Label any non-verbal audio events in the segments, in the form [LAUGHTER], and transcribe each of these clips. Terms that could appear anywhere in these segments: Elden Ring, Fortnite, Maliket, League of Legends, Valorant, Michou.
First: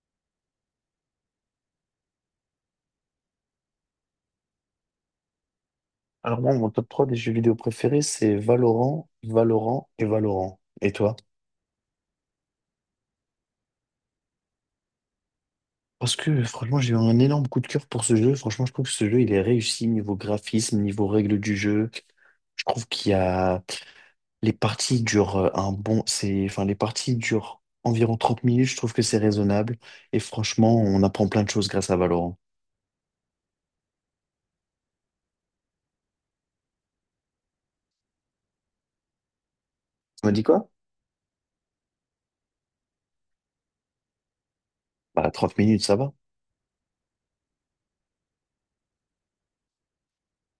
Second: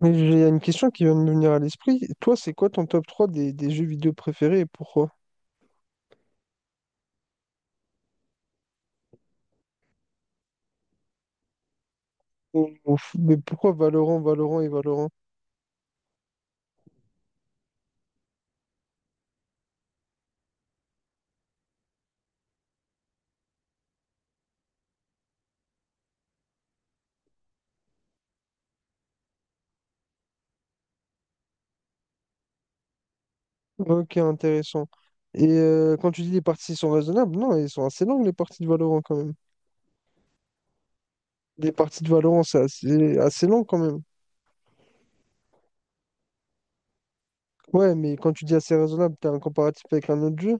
Mais j'ai une question qui vient de me venir à l'esprit. Toi, c'est quoi ton top 3 des jeux vidéo préférés et pourquoi? Alors moi, mon top 3 des jeux vidéo préférés, c'est Valorant, Valorant et Valorant. Et toi? Mais pourquoi Valorant, Valorant et Valorant? Parce que franchement, j'ai eu un énorme coup de cœur pour ce jeu. Franchement, je trouve que ce jeu, il est réussi niveau graphisme, niveau règles du jeu. Je trouve qu'il y a... Les parties durent un bon... C'est... Enfin, les parties durent environ 30 minutes. Je trouve que c'est raisonnable. Et franchement, on apprend plein de choses grâce à Valorant. Ok, intéressant. Et quand tu dis les parties sont raisonnables, non, elles sont assez longues les parties de Valorant quand même. Tu me dis quoi? Les parties de Valorant, c'est assez long quand même. Bah, 30 minutes, ça va. Ouais, mais quand tu dis assez raisonnable, t'as un comparatif avec un autre jeu?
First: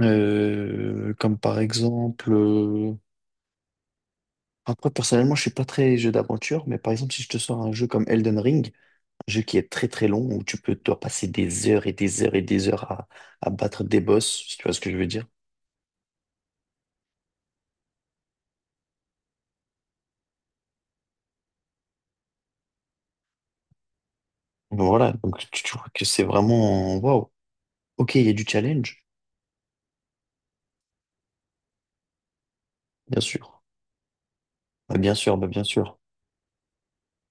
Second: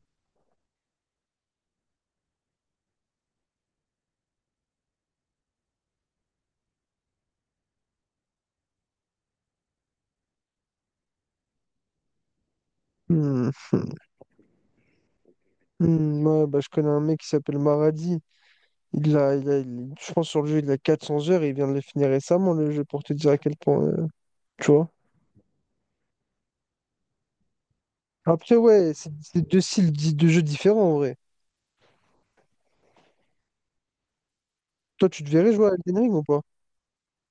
Comme par exemple, après, personnellement, je suis pas très jeu d'aventure, mais par exemple, si je te sors un jeu comme Elden Ring, un jeu qui est très très long, où tu peux, toi, passer des heures et des heures et des heures à Hmm. battre des boss, si tu vois ce que je veux dire. Ouais, bah, je connais un mec qui s'appelle Maradi. Je pense sur le jeu, il a 400 heures et il vient de le finir récemment, le jeu, pour te dire à quel point, tu Donc vois. voilà, donc tu vois que c'est vraiment, waouh. Ok, il y a du Après, ouais, challenge, c'est deux styles de jeux différents en vrai. bien sûr. Bah, Toi, bien tu te sûr, bah, verrais bien jouer à Elden sûr. Ring ou pas?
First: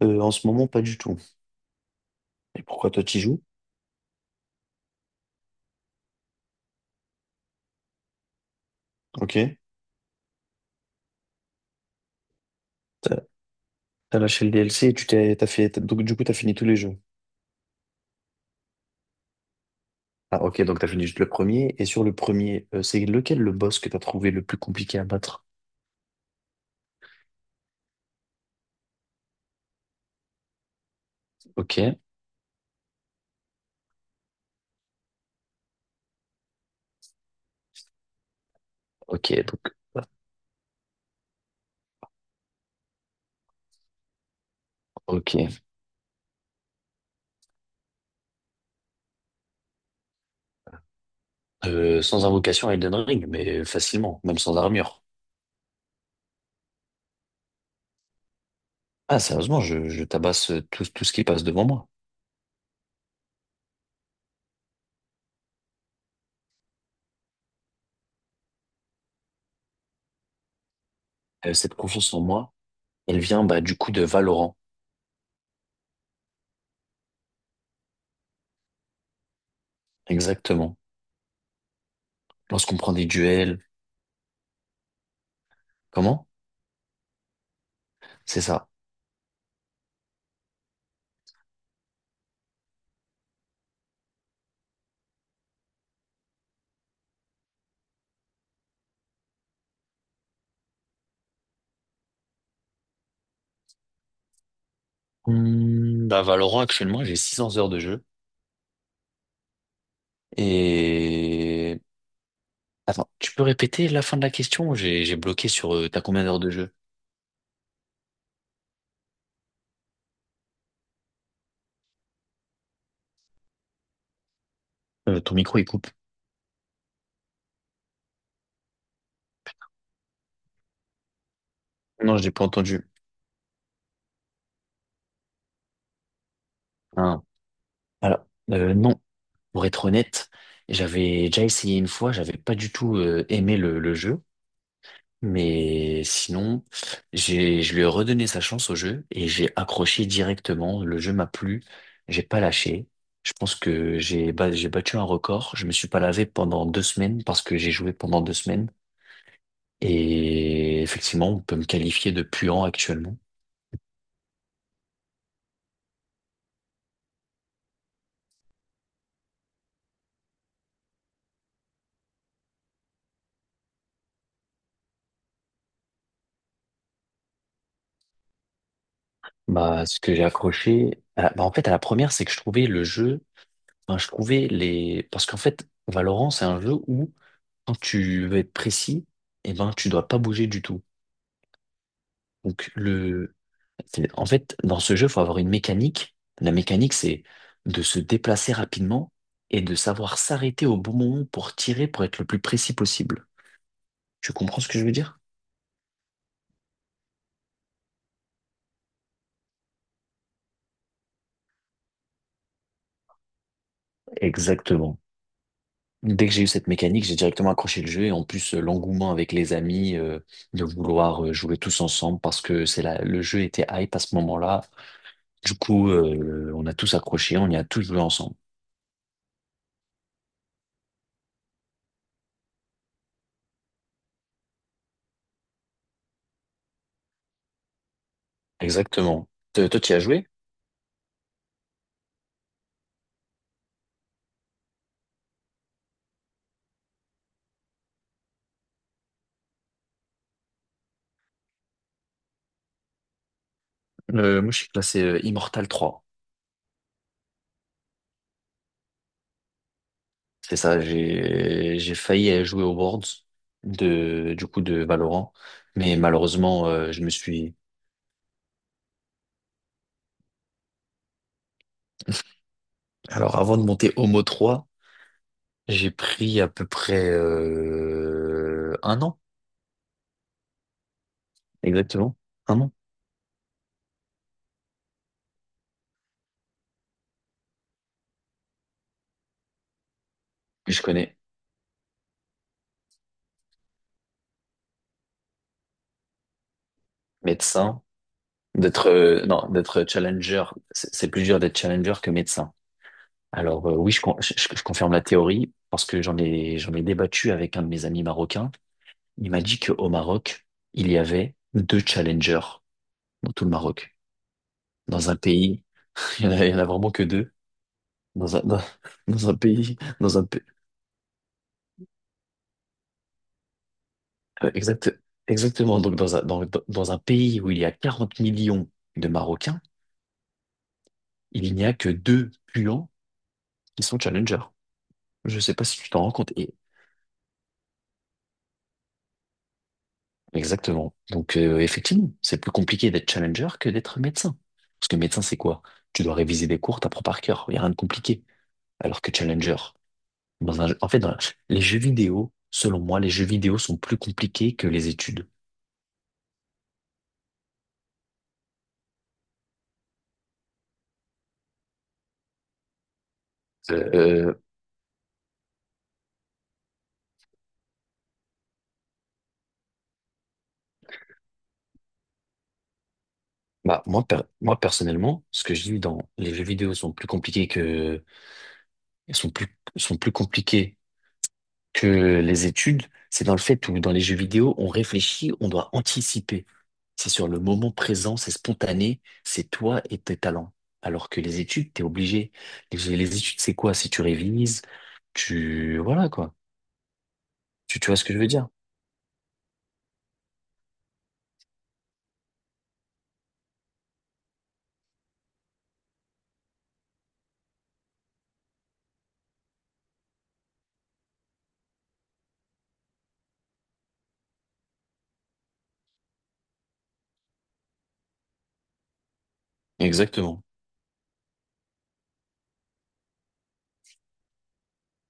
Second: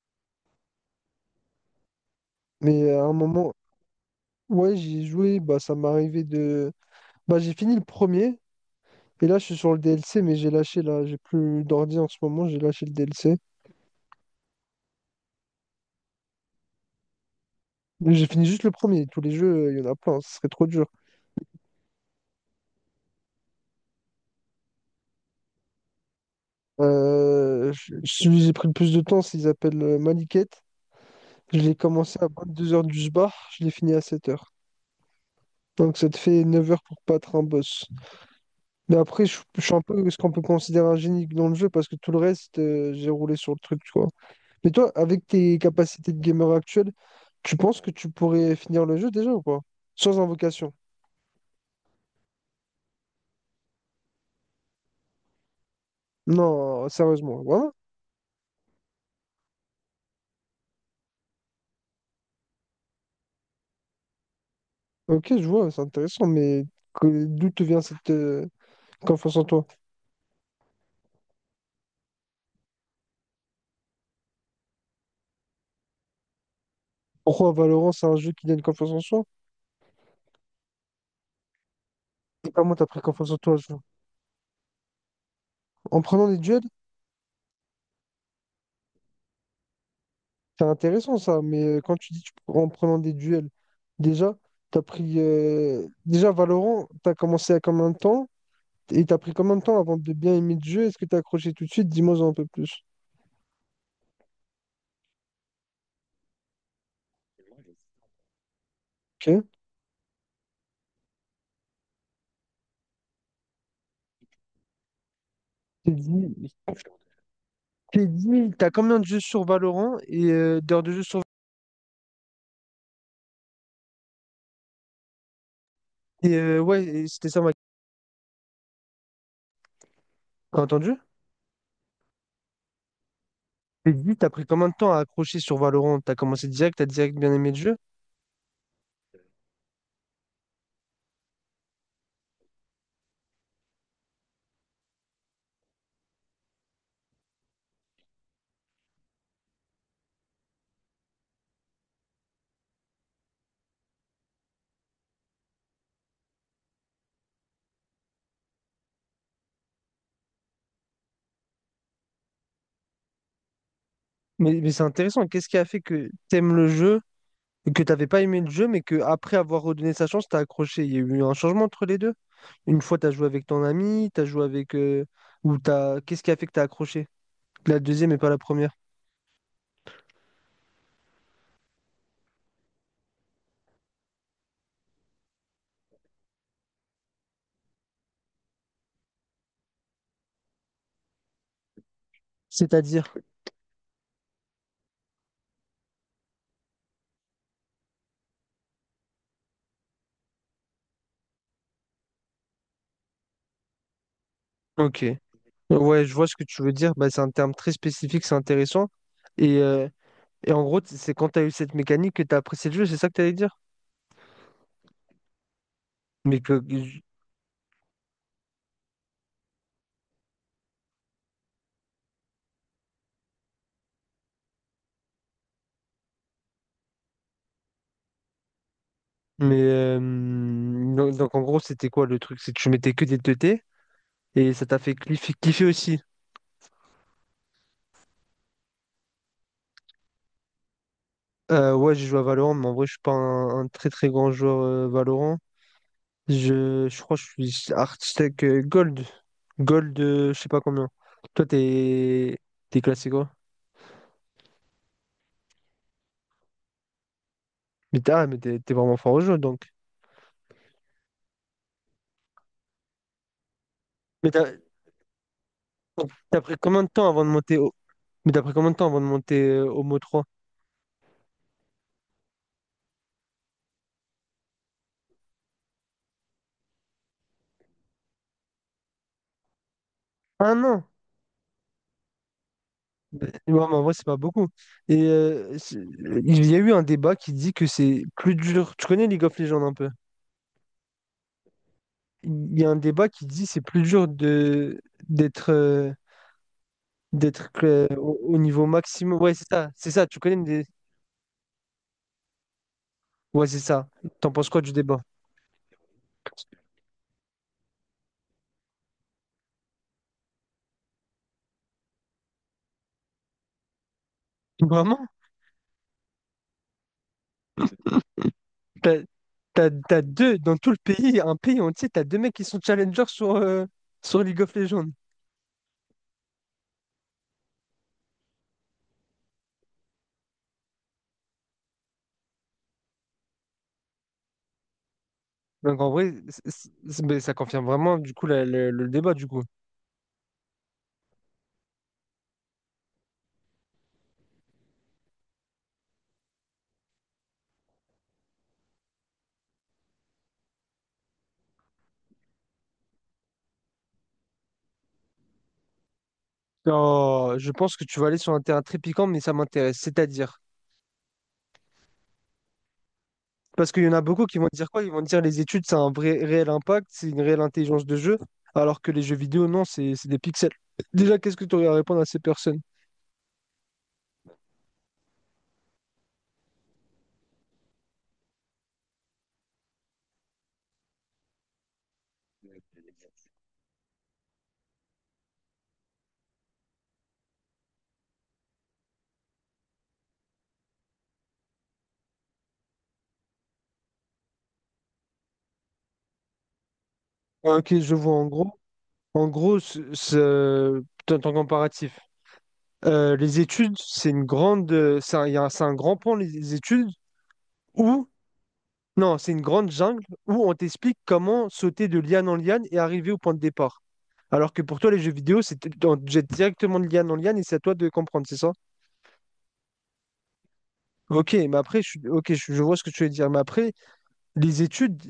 En ce moment, pas du tout. Et Mais pourquoi à toi, un tu joues? moment, ouais, j'ai joué, bah ça m'est arrivé de. Bah j'ai fini le premier, et là je suis Ok. sur le DLC, mais j'ai lâché là, j'ai plus d'ordi en ce moment, j'ai lâché le T'as DLC. t'as lâché le DLC et tu t'es, t'as fait, t'as- donc du coup, t'as fini tous les jeux. Mais j'ai fini juste le premier, tous les jeux, il y en a plein, ce Ah serait ok, trop donc dur. t'as fini juste le premier. Et sur le premier, c'est lequel le boss que t'as trouvé le plus compliqué à battre? Celui que j'ai pris le plus de temps, il s'appelle Maliket. Je l'ai Ok. commencé à 22h du sbar, je l'ai fini à 7h. Donc ça te fait 9h pour battre un boss. Mais après, Ok. Je suis Donc, un peu ce qu'on peut considérer un génie dans le jeu parce que tout le reste, j'ai roulé sur le truc, tu vois. Mais toi, avec tes ok. capacités de gamer actuelles, tu penses que tu pourrais finir le jeu déjà ou pas? Sans invocation. Sans invocation à Elden Ring, mais facilement, même sans armure. Non, sérieusement. Voilà. Ah, sérieusement, je tabasse tout, tout ce qui passe devant moi. Ok, je vois, c'est intéressant, mais d'où te vient cette confiance en toi? Cette confiance en moi, elle vient bah, du coup de Valorant. Pourquoi Valorant, c'est un jeu qui donne confiance en soi? Exactement. Et comment Lorsqu'on t'as prend pris des confiance en toi, duels. ce jeu? En prenant Comment? des duels? C'est ça. C'est intéressant ça, mais quand tu dis en prenant des duels, déjà, t'as pris. Déjà, Valorant, t'as commencé à combien de temps? Et t'as pris combien de temps avant de bien aimer le jeu? Est-ce que t'as accroché tout de suite? Dis-moi un peu plus. Bah, Valorant, actuellement, j'ai 600 heures de jeu. Ok. Et... Attends, tu peux répéter la fin de la question? J'ai bloqué sur... T'es t'as combien dit, d'heures de jeu? t'es dit, t'as combien de jeux sur Valorant et d'heures de jeu sur. Ton micro, il coupe. Et ouais, et c'était ça ma. T'as entendu? Non, je l'ai pas entendu. Et dis, t'as pris combien de temps à accrocher sur Valorant? T'as commencé direct, t'as direct Ah. bien aimé le jeu? Alors, non. Pour être honnête, j'avais déjà essayé une fois, j'avais pas du tout aimé le jeu, mais sinon, je lui ai redonné sa chance au jeu et j'ai accroché directement. Le jeu m'a plu, j'ai pas lâché. Je pense que j'ai battu un record. Je me suis pas lavé pendant 2 semaines parce que j'ai joué pendant 2 semaines. Et effectivement, on peut me qualifier de puant actuellement. Mais c'est intéressant, qu'est-ce qui a fait que t'aimes le jeu, et que t'avais pas aimé le jeu, mais que après avoir redonné sa chance, t'as accroché? Il y a eu un changement entre les deux? Une fois, t'as joué avec ton ami, t'as joué avec... ou t'as... Qu'est-ce qui a fait que t'as accroché? La deuxième et pas la première? Bah, ce que j'ai accroché, bah, en fait, à la première, c'est que je trouvais le jeu. Enfin, je trouvais les... Parce qu'en fait, Valorant, c'est un jeu où, quand tu veux être précis, eh ben, tu dois pas bouger du tout. Donc, C'est-à-dire, le... c'est- En fait, dans ce jeu, il faut avoir une mécanique. La mécanique, c'est de se déplacer rapidement et de savoir s'arrêter au bon moment pour tirer, pour être le plus précis possible. Tu comprends ce que je veux ok. dire? Ouais, je vois ce que tu veux dire. Bah, c'est un terme très spécifique, c'est intéressant. Et, euh, et en gros, c'est quand tu as eu cette mécanique que tu as apprécié le jeu, c'est ça que tu allais dire? Exactement. Dès que Mais, j'ai eu que, cette mécanique, j'ai directement accroché le jeu et en plus l'engouement avec les amis de vouloir jouer tous ensemble parce que c'est là le jeu était hype à ce moment-là. Du coup, on a tous accroché, on y a tous joué ensemble. mais Donc, en gros, c'était quoi le truc? C'est que tu mettais que des 2T et ça t'a fait kiffer aussi. Exactement. Toi, tu y as joué? Ouais, j'ai joué à Valorant, mais en vrai, je suis pas un très très grand joueur Valorant. Je crois que je suis architecte Gold. Gold, je sais pas combien. Toi, t'es classé quoi? Moi, je suis classé Immortal 3. Mais t'es vraiment fort au jeu, donc. C'est ça, j'ai failli aller jouer aux Worlds Mais de t'as du coup de Valorant, mais donc, t'as pris malheureusement, combien de je temps me avant de suis. monter au... Mais t'as pris combien de temps avant de monter au mot 3? Alors, avant de monter Homo 3, j'ai pris à peu près 1 an, Un an. exactement, 1 an. Ouais, mais en vrai, c'est pas beaucoup. Et il y a eu un débat qui dit que c'est plus dur. Tu connais League of Legends un peu? Je connais Il y a un débat qui dit que c'est plus dur de d'être d'être médecin au niveau d'être maximum. Ouais, c'est non ça. d'être C'est ça. Tu connais challenger. des... C'est plus dur d'être challenger que médecin. Ouais, c'est Alors ça. oui, T'en penses quoi je du confirme la débat? théorie parce que j'en ai débattu avec un de mes amis marocains. Il m'a dit qu'au Maroc, il y avait deux challengers dans tout le Maroc. Vraiment? Dans un pays, [LAUGHS] il y en a vraiment que deux. Dans un, dans, T'as, dans un t'as- pays, t'as dans un, deux pa- dans tout le pays, un pays entier, t'as deux mecs qui sont challengers sur, sur League of Legends. exact, exactement. Donc dans un pays où il y a 40 millions de Marocains, il n'y a que deux puants qui sont challengers. Je ne sais pas Donc si en tu t'en vrai, rends compte. Mais ça confirme vraiment du coup le débat du coup. Exactement. Donc, effectivement, c'est plus compliqué d'être challenger que d'être médecin. Parce que médecin, c'est quoi? Tu dois réviser des cours, t'apprends par cœur. Il n'y a rien de compliqué. Alors que challenger, dans un, en fait, dans- les jeux vidéo, selon moi, les jeux vidéo sont plus compliqués que les études. Oh, je pense que tu vas aller sur un terrain très piquant, mais ça m'intéresse. C'est-à-dire, parce Euh, qu'il y en a beaucoup qui euh, vont dire quoi? Ils vont dire les études, ça a un vrai réel impact, c'est une réelle intelligence de jeu, alors que les jeux vidéo, non, c'est des pixels. Déjà, qu'est-ce que tu aurais à répondre à ces personnes? bah, moi, personnellement, ce que je dis dans les jeux vidéo sont plus compliqués que, sont plus, sont plus compliqués que les études, c'est dans le fait où dans les jeux vidéo, on réfléchit, on doit anticiper. C'est sur le moment présent, c'est spontané, c'est toi et tes talents. Alors que les études, t'es obligé. Les études, c'est quoi? Si tu révises, tu... Voilà, quoi. Ah, ok, Tu je vois ce vois que je en veux dire? gros. En gros, ton comparatif. Les études, c'est une grande, c'est un, il y a un- c'est un grand pan, les études, où Non, c'est une grande jungle où on t'explique comment sauter de liane en liane et arriver au point de départ. Alors que pour toi, les jeux vidéo, c'est on te jette directement de liane en liane et c'est à toi de comprendre, c'est ça? Exactement. Ok, mais après, je, suis- ok, je vois ce que tu veux dire. Mais après, les études,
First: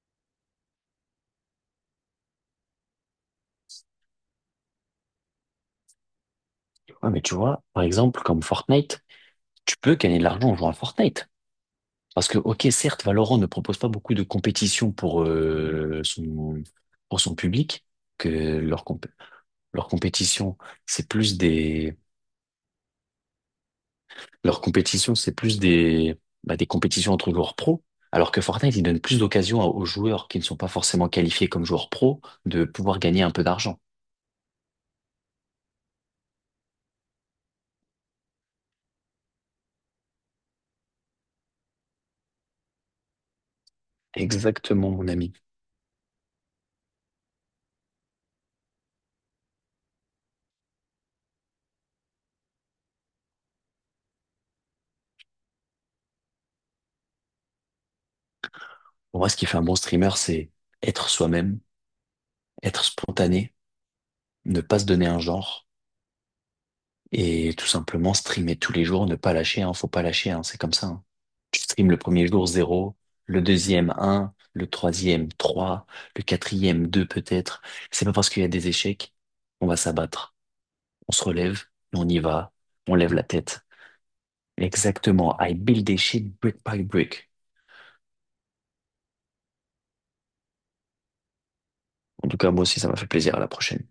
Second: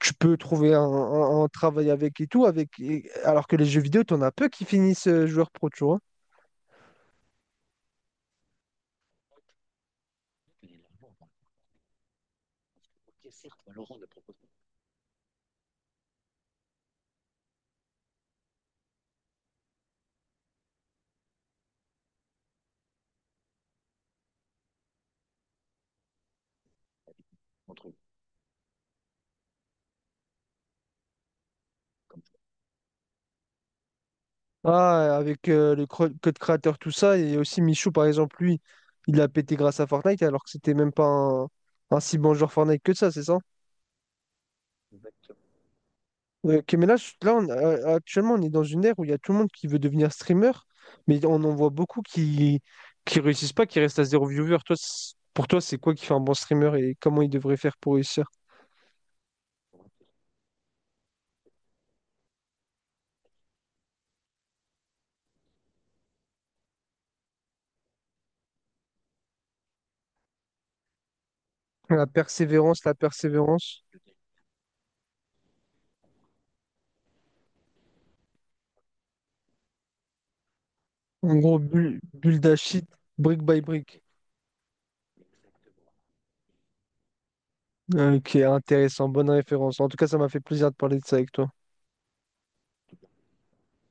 tu peux trouver un travail avec et tout, avec, alors que les jeux vidéo, t'en as peu qui finissent joueur pro, tu vois. Ouais, mais tu vois, par exemple, comme Fortnite, tu peux gagner de l'argent en jouant à Fortnite. Parce que, ok, certes, Valorant ne propose pas beaucoup de compétition pour, son, pour son public, que leur, comp- leur compétition, c'est plus des. Leur compétition, c'est plus des, bah, des compétitions entre joueurs pro, alors que Fortnite, il donne plus d'occasions aux joueurs qui ne sont pas forcément qualifiés comme joueurs pro de pouvoir gagner un peu d'argent. Ah, avec le code créateur, tout ça, et aussi Michou, par exemple, lui, il a pété grâce à Fortnite, alors que c'était même pas un si bon joueur Fortnite que ça, c'est ça? Exactement, mon ami. Ouais, ok, mais là, là actuellement, on est dans une ère où il y a tout le monde qui veut devenir streamer, mais on en voit beaucoup qui réussissent pas, qui restent à 0 viewer. Toi, pour toi, c'est quoi qui fait un bon streamer et comment il devrait faire pour réussir? Pour moi, ce qui fait un bon streamer, c'est être soi-même, être spontané, ne pas se donner un genre et tout simplement streamer tous les jours, ne pas lâcher, hein, faut pas lâcher, hein, c'est comme ça, hein. Tu streames le La premier jour persévérance, la zéro, le persévérance. deuxième un, le troisième 3, le quatrième 2 peut-être. C'est pas parce qu'il y a des échecs qu'on va s'abattre. On se En gros, relève, et on y bulle va, d'Achille, on lève la brick by tête. brick. Exactement. I build a shit brick by brick. Ok, intéressant, bonne référence. En tout cas, ça m'a fait plaisir de parler de ça avec toi. En tout cas, moi aussi, ça m'a fait plaisir. À la prochaine.